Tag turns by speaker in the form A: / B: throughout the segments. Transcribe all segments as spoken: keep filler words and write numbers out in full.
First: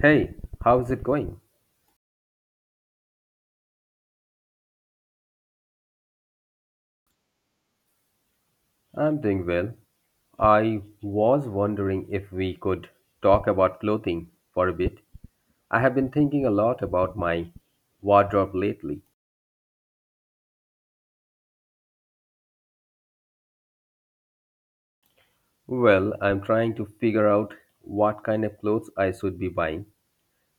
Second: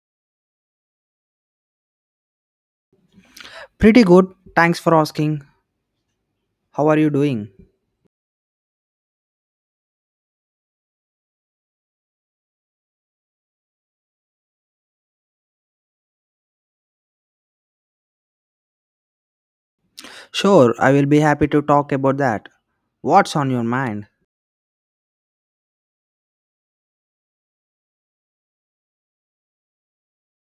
A: Hey, how's it going?
B: Pretty good. Thanks for asking. How are you doing?
A: I'm doing well. I was wondering if we could talk about clothing for a bit. I have been thinking a lot about my wardrobe lately.
B: Sure, I will be happy to talk about that. What's on your mind?
A: Well, I'm trying to figure out what kind of clothes I should be buying.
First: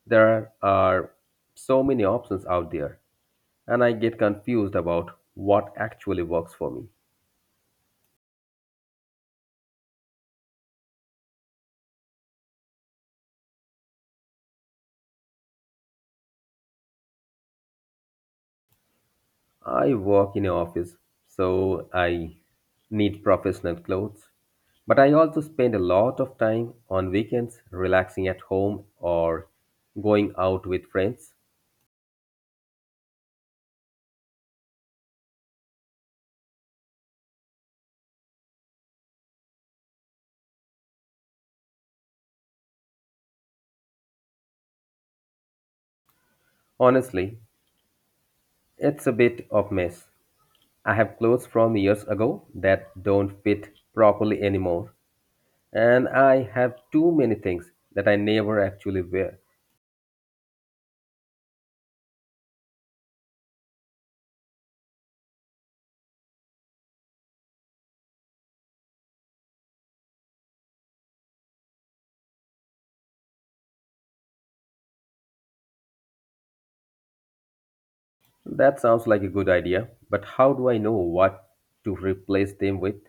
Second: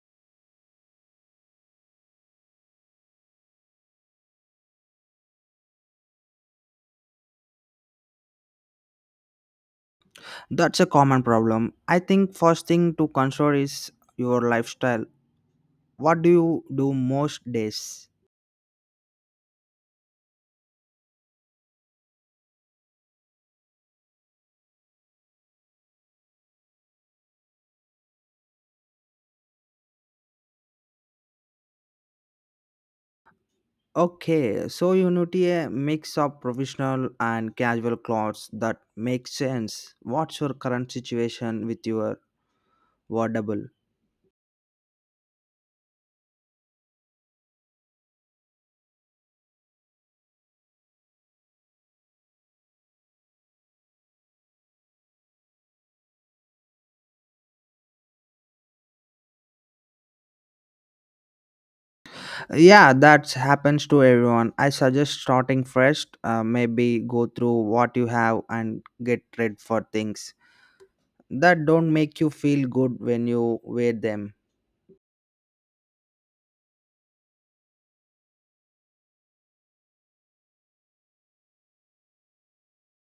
A: There are so many options out there, and I get confused about what actually works for me.
B: That's a common problem. I think first thing to consider is your lifestyle. What do you do most days?
A: I work in an office, so I need professional clothes, but I also spend a lot of time on weekends relaxing at home or going out with friends.
B: Okay, so you need a mix of professional and casual clothes that makes sense. What's your current situation with your wardrobe?
A: Honestly, it's a bit of mess. I have clothes from years ago that don't fit properly anymore, and I have too many things that I never actually wear.
B: Yeah, that happens to everyone. I suggest starting fresh, uh, maybe go through what you have and get rid for things that don't make you feel good when you wear them.
A: That sounds like a good idea, but how do I know what to replace them with?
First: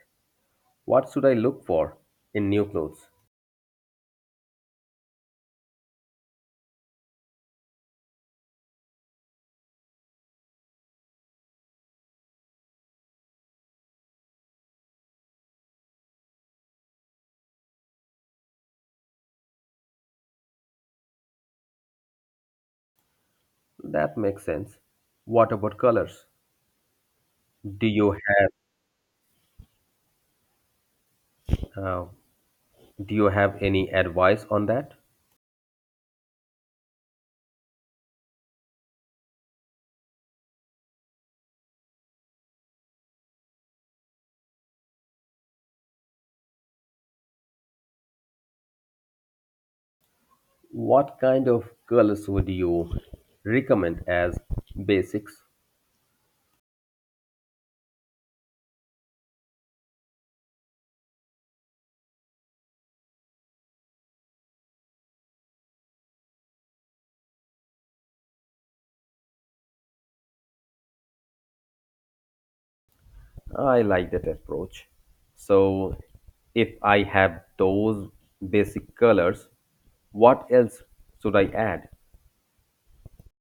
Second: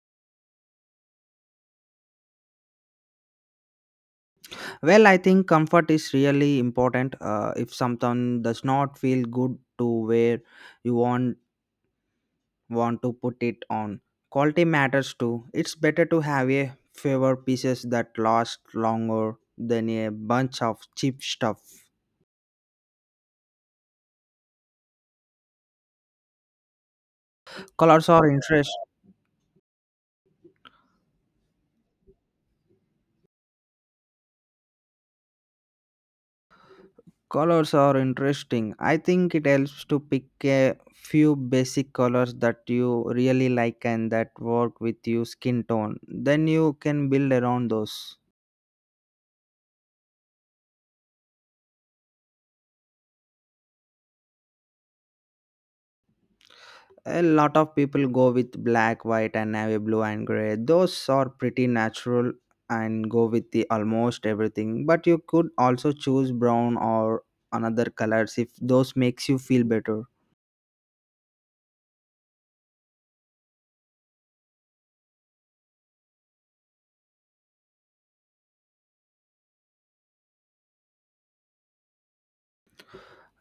A: What should I look for in new clothes?
B: Well, I think comfort is really important. Uh, if something does not feel good to wear, you won't want to put it on. Quality matters too. It's better to have a fewer pieces that last longer than a bunch of cheap stuff.
A: That makes sense. What about colors? Do
B: Colors
A: you
B: are
A: have
B: interest.
A: uh, do you have any advice on that?
B: Colors are interesting. I think it helps to pick a few basic colors that you really like and that work with your skin tone. Then you can build around those.
A: What kind of colors would you recommend as basics?
B: A lot of people go with black, white, and navy blue and gray. Those are pretty natural and go with the almost everything. But you could also choose brown or another colors if those makes you feel better.
A: I like that approach. So, if I have those basic colors, what else should I add?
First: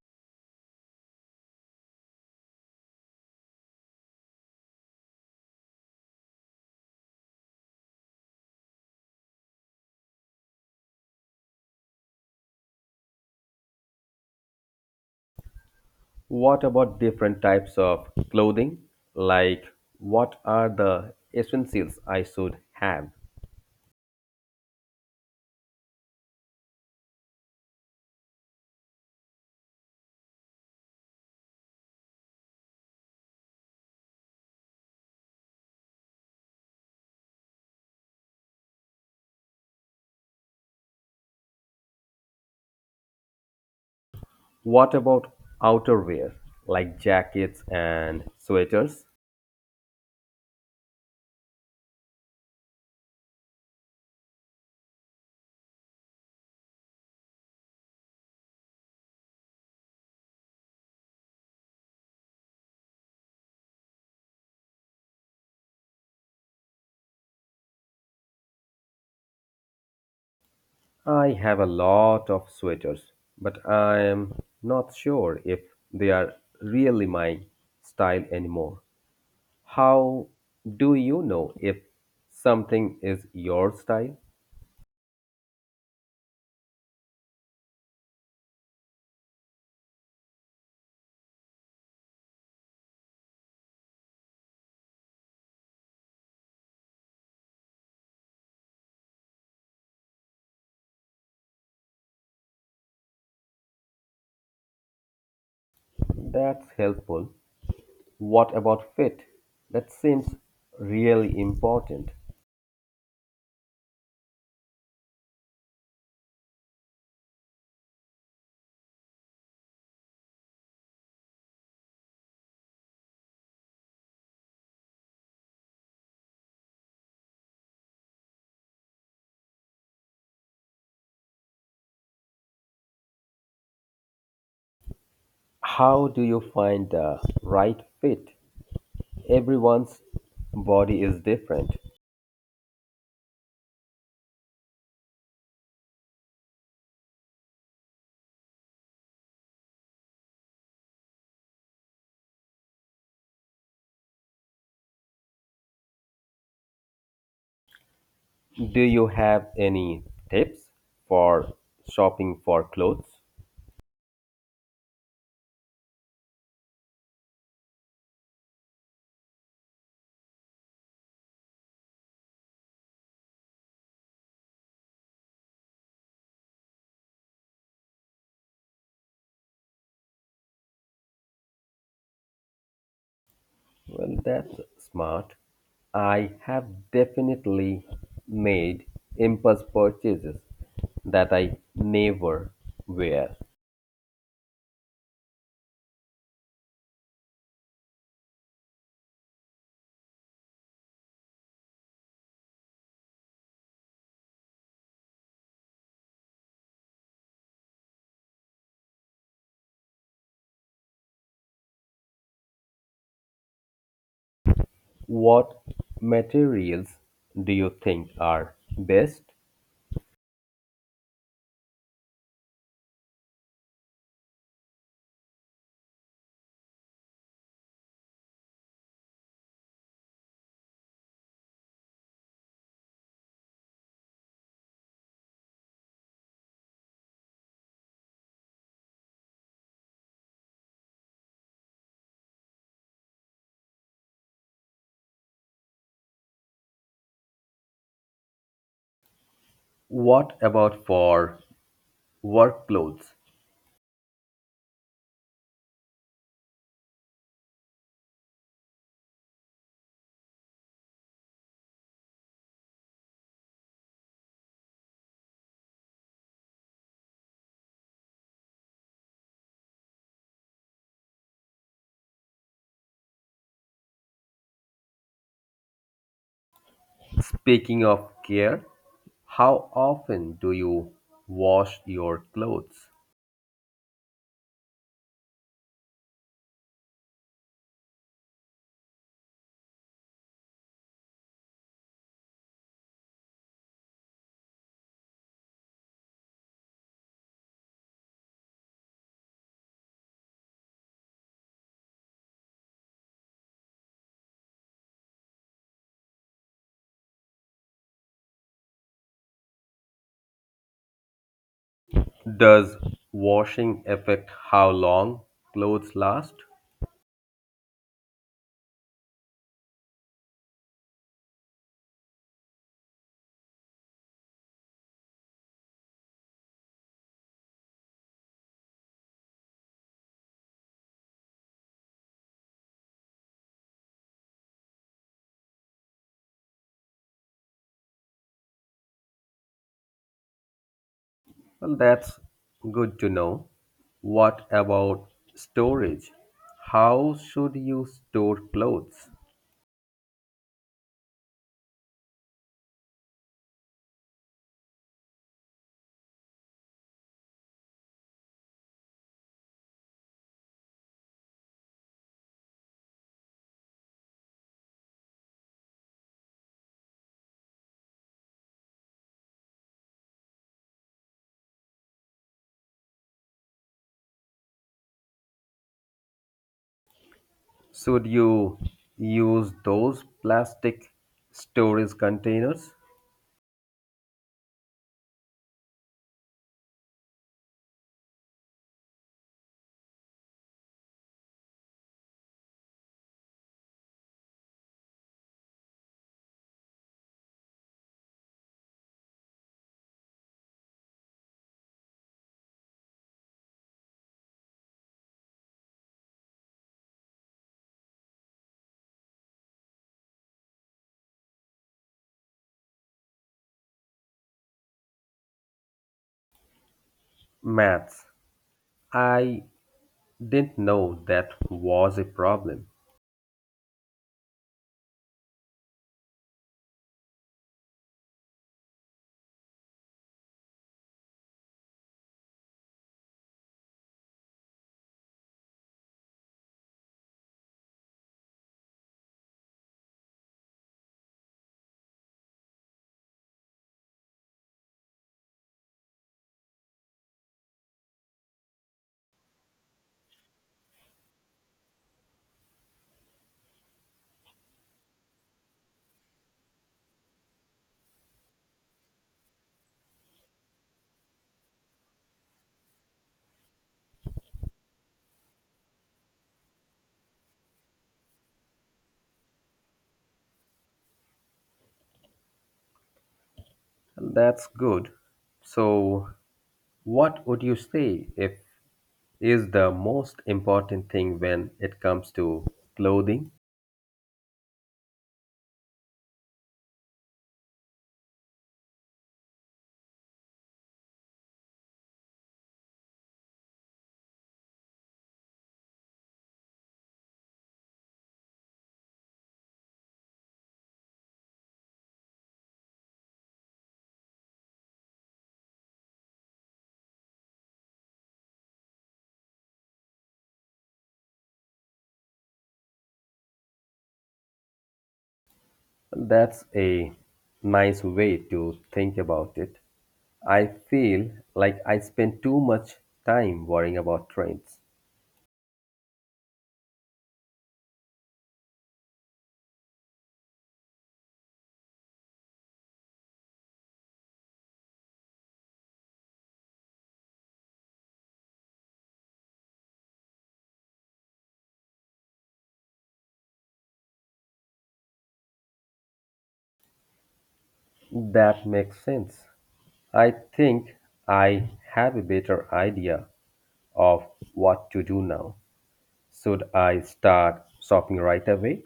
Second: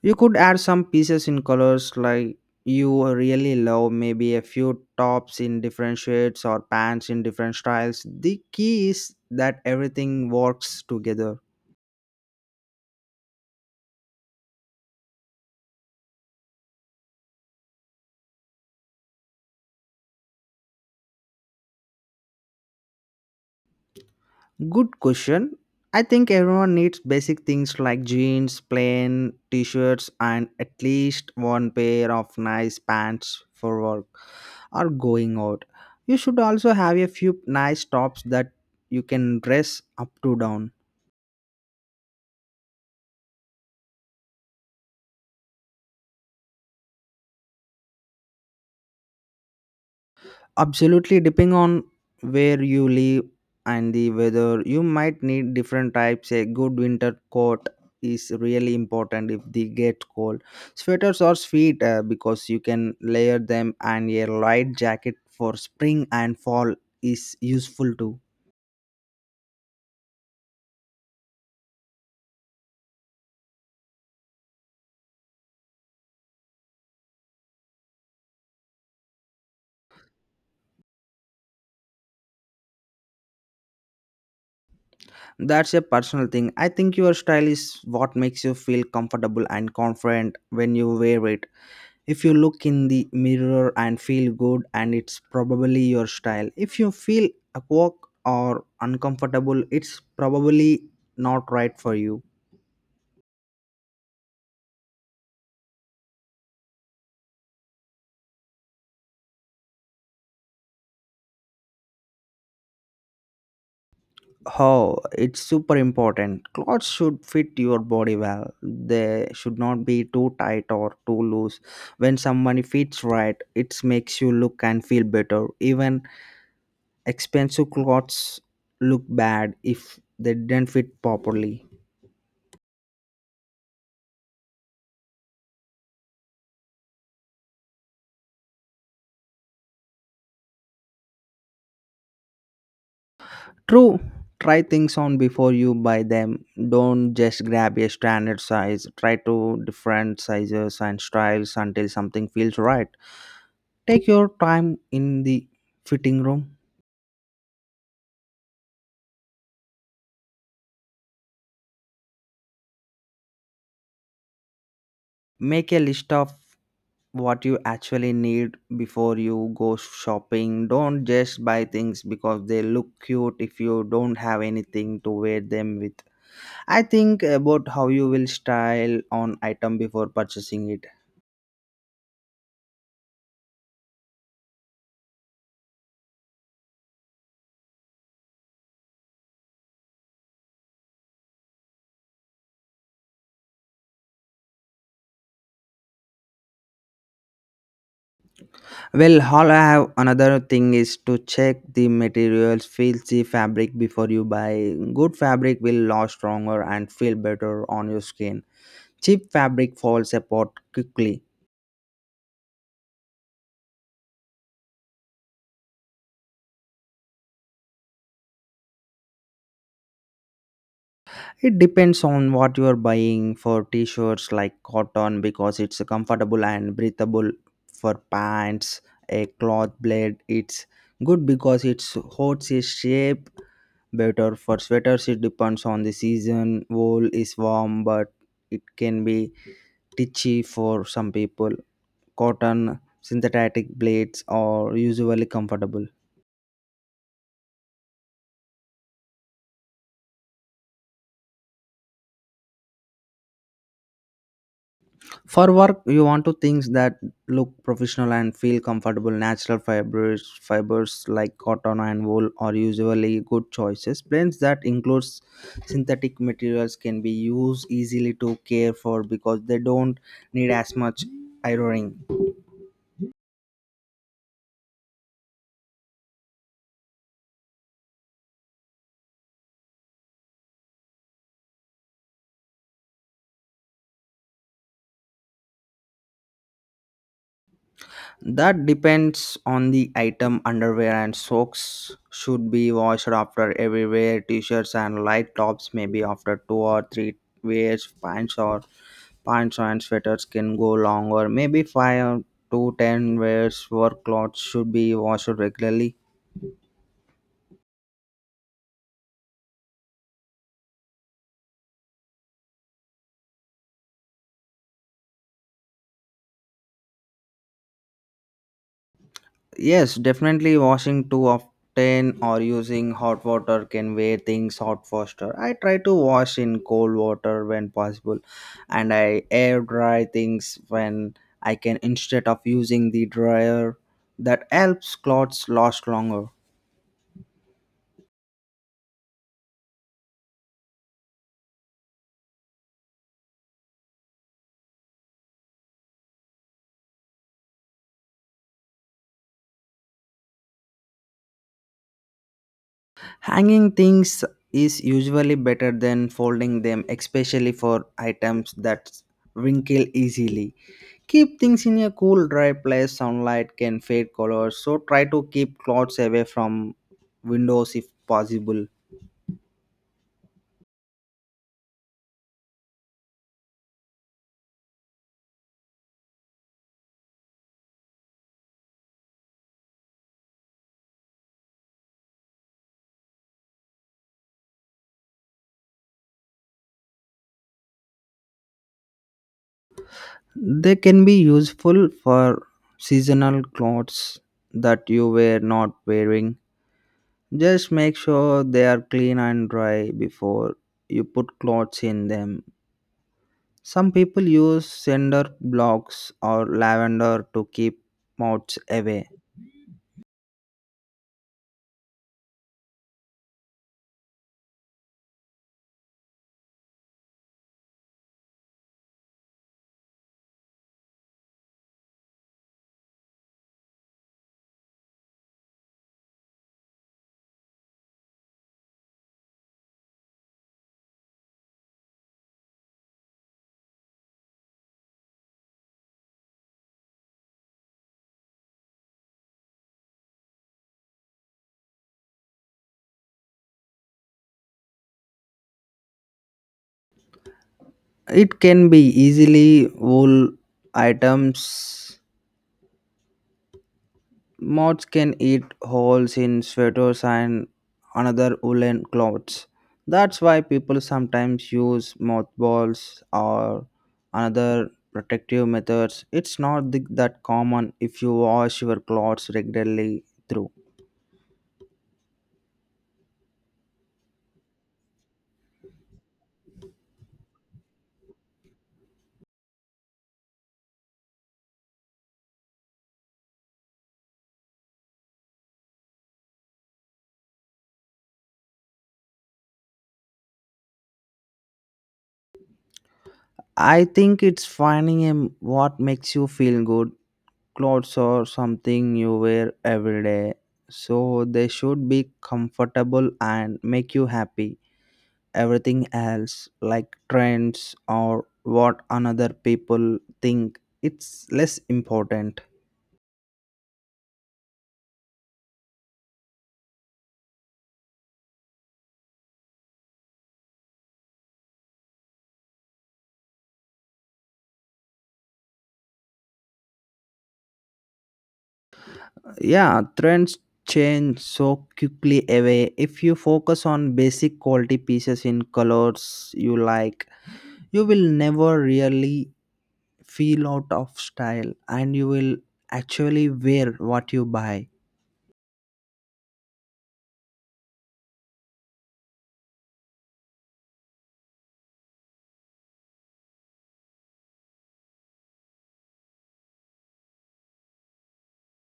B: You could add some pieces in colors like you really love, maybe a few tops in different shades or pants in different styles. The key is that everything works together.
A: What about different types of clothing? Like, what are the essentials I should have?
B: Good question. I think everyone needs basic things like jeans, plain t shirts, and at least one pair of nice pants for work or going out. You should also have a few nice tops that you can dress up to down.
A: What about outerwear, like jackets and sweaters?
B: Absolutely, depending on where you live and the weather, you might need different types. A good winter coat is really important if they get cold. Sweaters are sweet uh, because you can layer them, and a light jacket for spring and fall is useful too.
A: I have a lot of sweaters, but I am not sure if they are really my style anymore. How do you know if something is your style?
B: That's a personal thing. I think your style is what makes you feel comfortable and confident when you wear it. If you look in the mirror and feel good, and it's probably your style. If you feel awkward or uncomfortable, it's probably not right for you.
A: That's helpful. What about fit? That seems really important.
B: Oh, it's super important. Clothes should fit your body well. They should not be too tight or too loose. When somebody fits right, it makes you look and feel better. Even expensive clothes look bad if they didn't fit properly.
A: How do you find the right fit? Everyone's body is different.
B: True. Try things on before you buy them. Don't just grab a standard size. Try to different sizes and styles until something feels right. Take your time in the fitting room.
A: Do you have any tips for shopping for clothes?
B: Make a list of what you actually need before you go shopping. Don't just buy things because they look cute if you don't have anything to wear them with. I think about how you will style on item before purchasing it.
A: Well, that's smart. I have definitely made impulse purchases that I never wear.
B: Well, all I have another thing is to check the materials, feel the fabric before you buy. Good fabric will last stronger and feel better on your skin. Cheap fabric falls apart quickly.
A: What materials do you think are best?
B: It depends on what you are buying. For t-shirts, like cotton, because it's comfortable and breathable. For pants, a cloth blade, it's good because it holds its shape better. For sweaters, it depends on the season. Wool is warm, but it can be stitchy for some people. Cotton synthetic blades are usually comfortable.
A: What about for work clothes?
B: For work, you want to things that look professional and feel comfortable. Natural fibers, fibers like cotton and wool are usually good choices. Blends that includes synthetic materials can be used easily to care for because they don't need as much ironing.
A: Speaking of care, how often do you wash your clothes?
B: That depends on the item. Underwear and socks should be washed after every wear. T-shirts and light tops maybe after two or three wears. Pants or pants and sweaters can go longer. Maybe five to ten wears. Work clothes should be washed regularly.
A: Does washing affect how long clothes last?
B: Yes, definitely. Washing too often or using hot water can wear things out faster. I try to wash in cold water when possible, and I air dry things when I can instead of using the dryer. That helps clothes last longer.
A: Well, that's good to know. What about storage? How should you store clothes?
B: Hanging things is usually better than folding them, especially for items that wrinkle easily. Keep things in a cool, dry place. Sunlight can fade colors, so try to keep clothes away from windows if possible.
A: Should you use those plastic storage containers?
B: They can be useful for seasonal clothes that you were not wearing. Just make sure they are clean and dry before you put clothes in them. Some people use cinder blocks or lavender to keep moths away.
A: Maths. I didn't know that was a problem.
B: It can be easily wool items. Moths can eat holes in sweaters and another woolen clothes. That's why people sometimes use mothballs or another protective methods. It's not th- that common if you wash your clothes regularly through.
A: Well, that's good. So, what would you say if is the most important thing when it comes to clothing?
B: I think it's finding a, what makes you feel good clothes or something you wear every day. So they should be comfortable and make you happy. Everything else, like trends or what another people think, it's less important.
A: That's a nice way to think about it. I feel like I spend too much time worrying about trains.
B: Yeah, trends change so quickly away. If you focus on basic quality pieces in colors you like, you will never really feel out of style, and you will actually wear what you buy.
A: That makes sense. I think I have a better idea of what to do now. Should I start shopping right away?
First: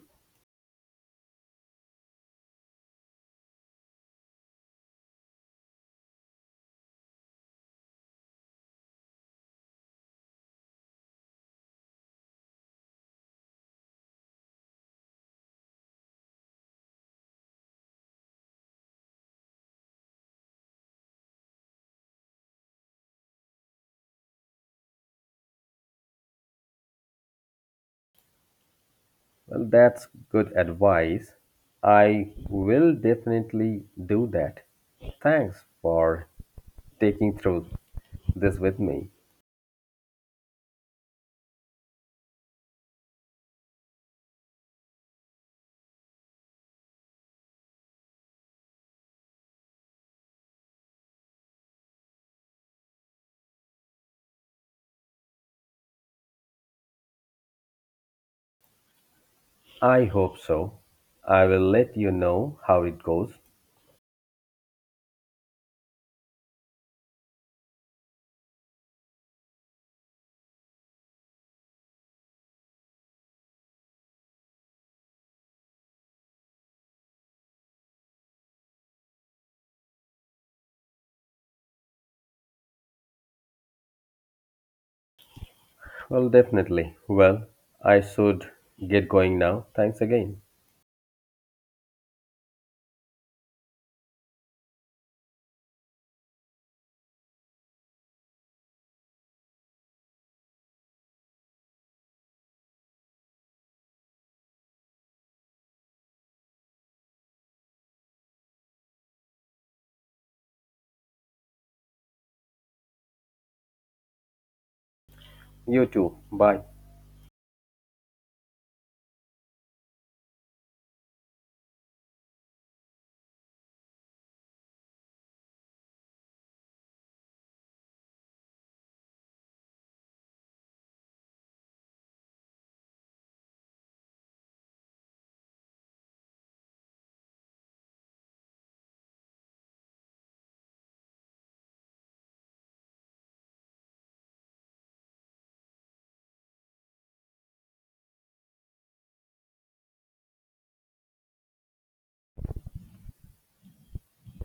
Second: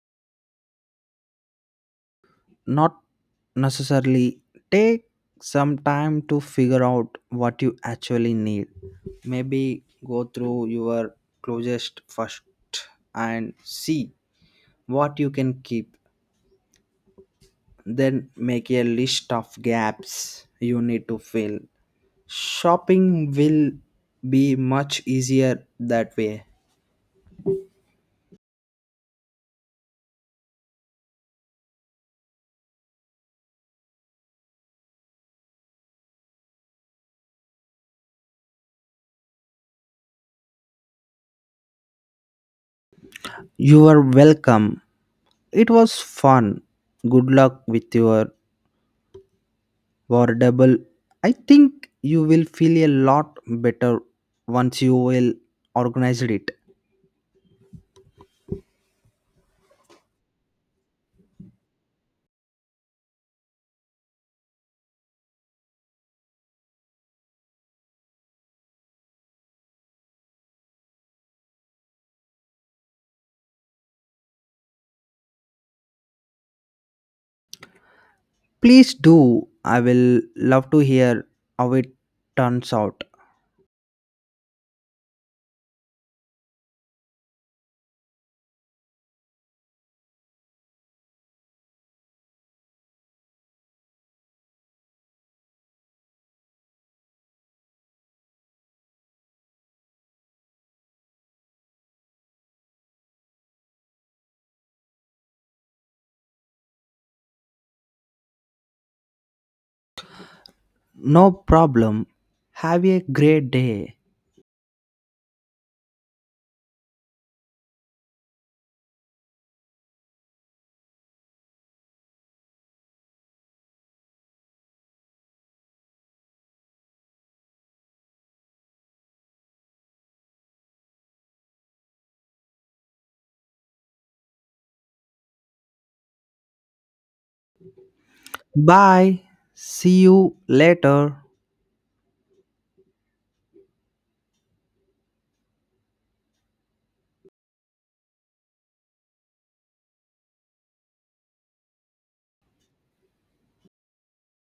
B: Not necessarily. Take some time to figure out what you actually need. Maybe go through your closest first and see what you can keep, then make a list of gaps you need to fill. Shopping will be much easier that way.
A: Well, that's good advice. I will definitely do that. Thanks for taking through this with me.
B: You are welcome. It was fun. Good luck with your wardable. I think you will feel a lot better once you will organize it.
A: I hope so. I will let you know how it goes.
B: Please do. I will love to hear how it turns out.
A: Well, definitely. Well, I should get going now. Thanks again.
B: No problem. Have a great day.
A: You too. Bye.
B: Bye. See you later.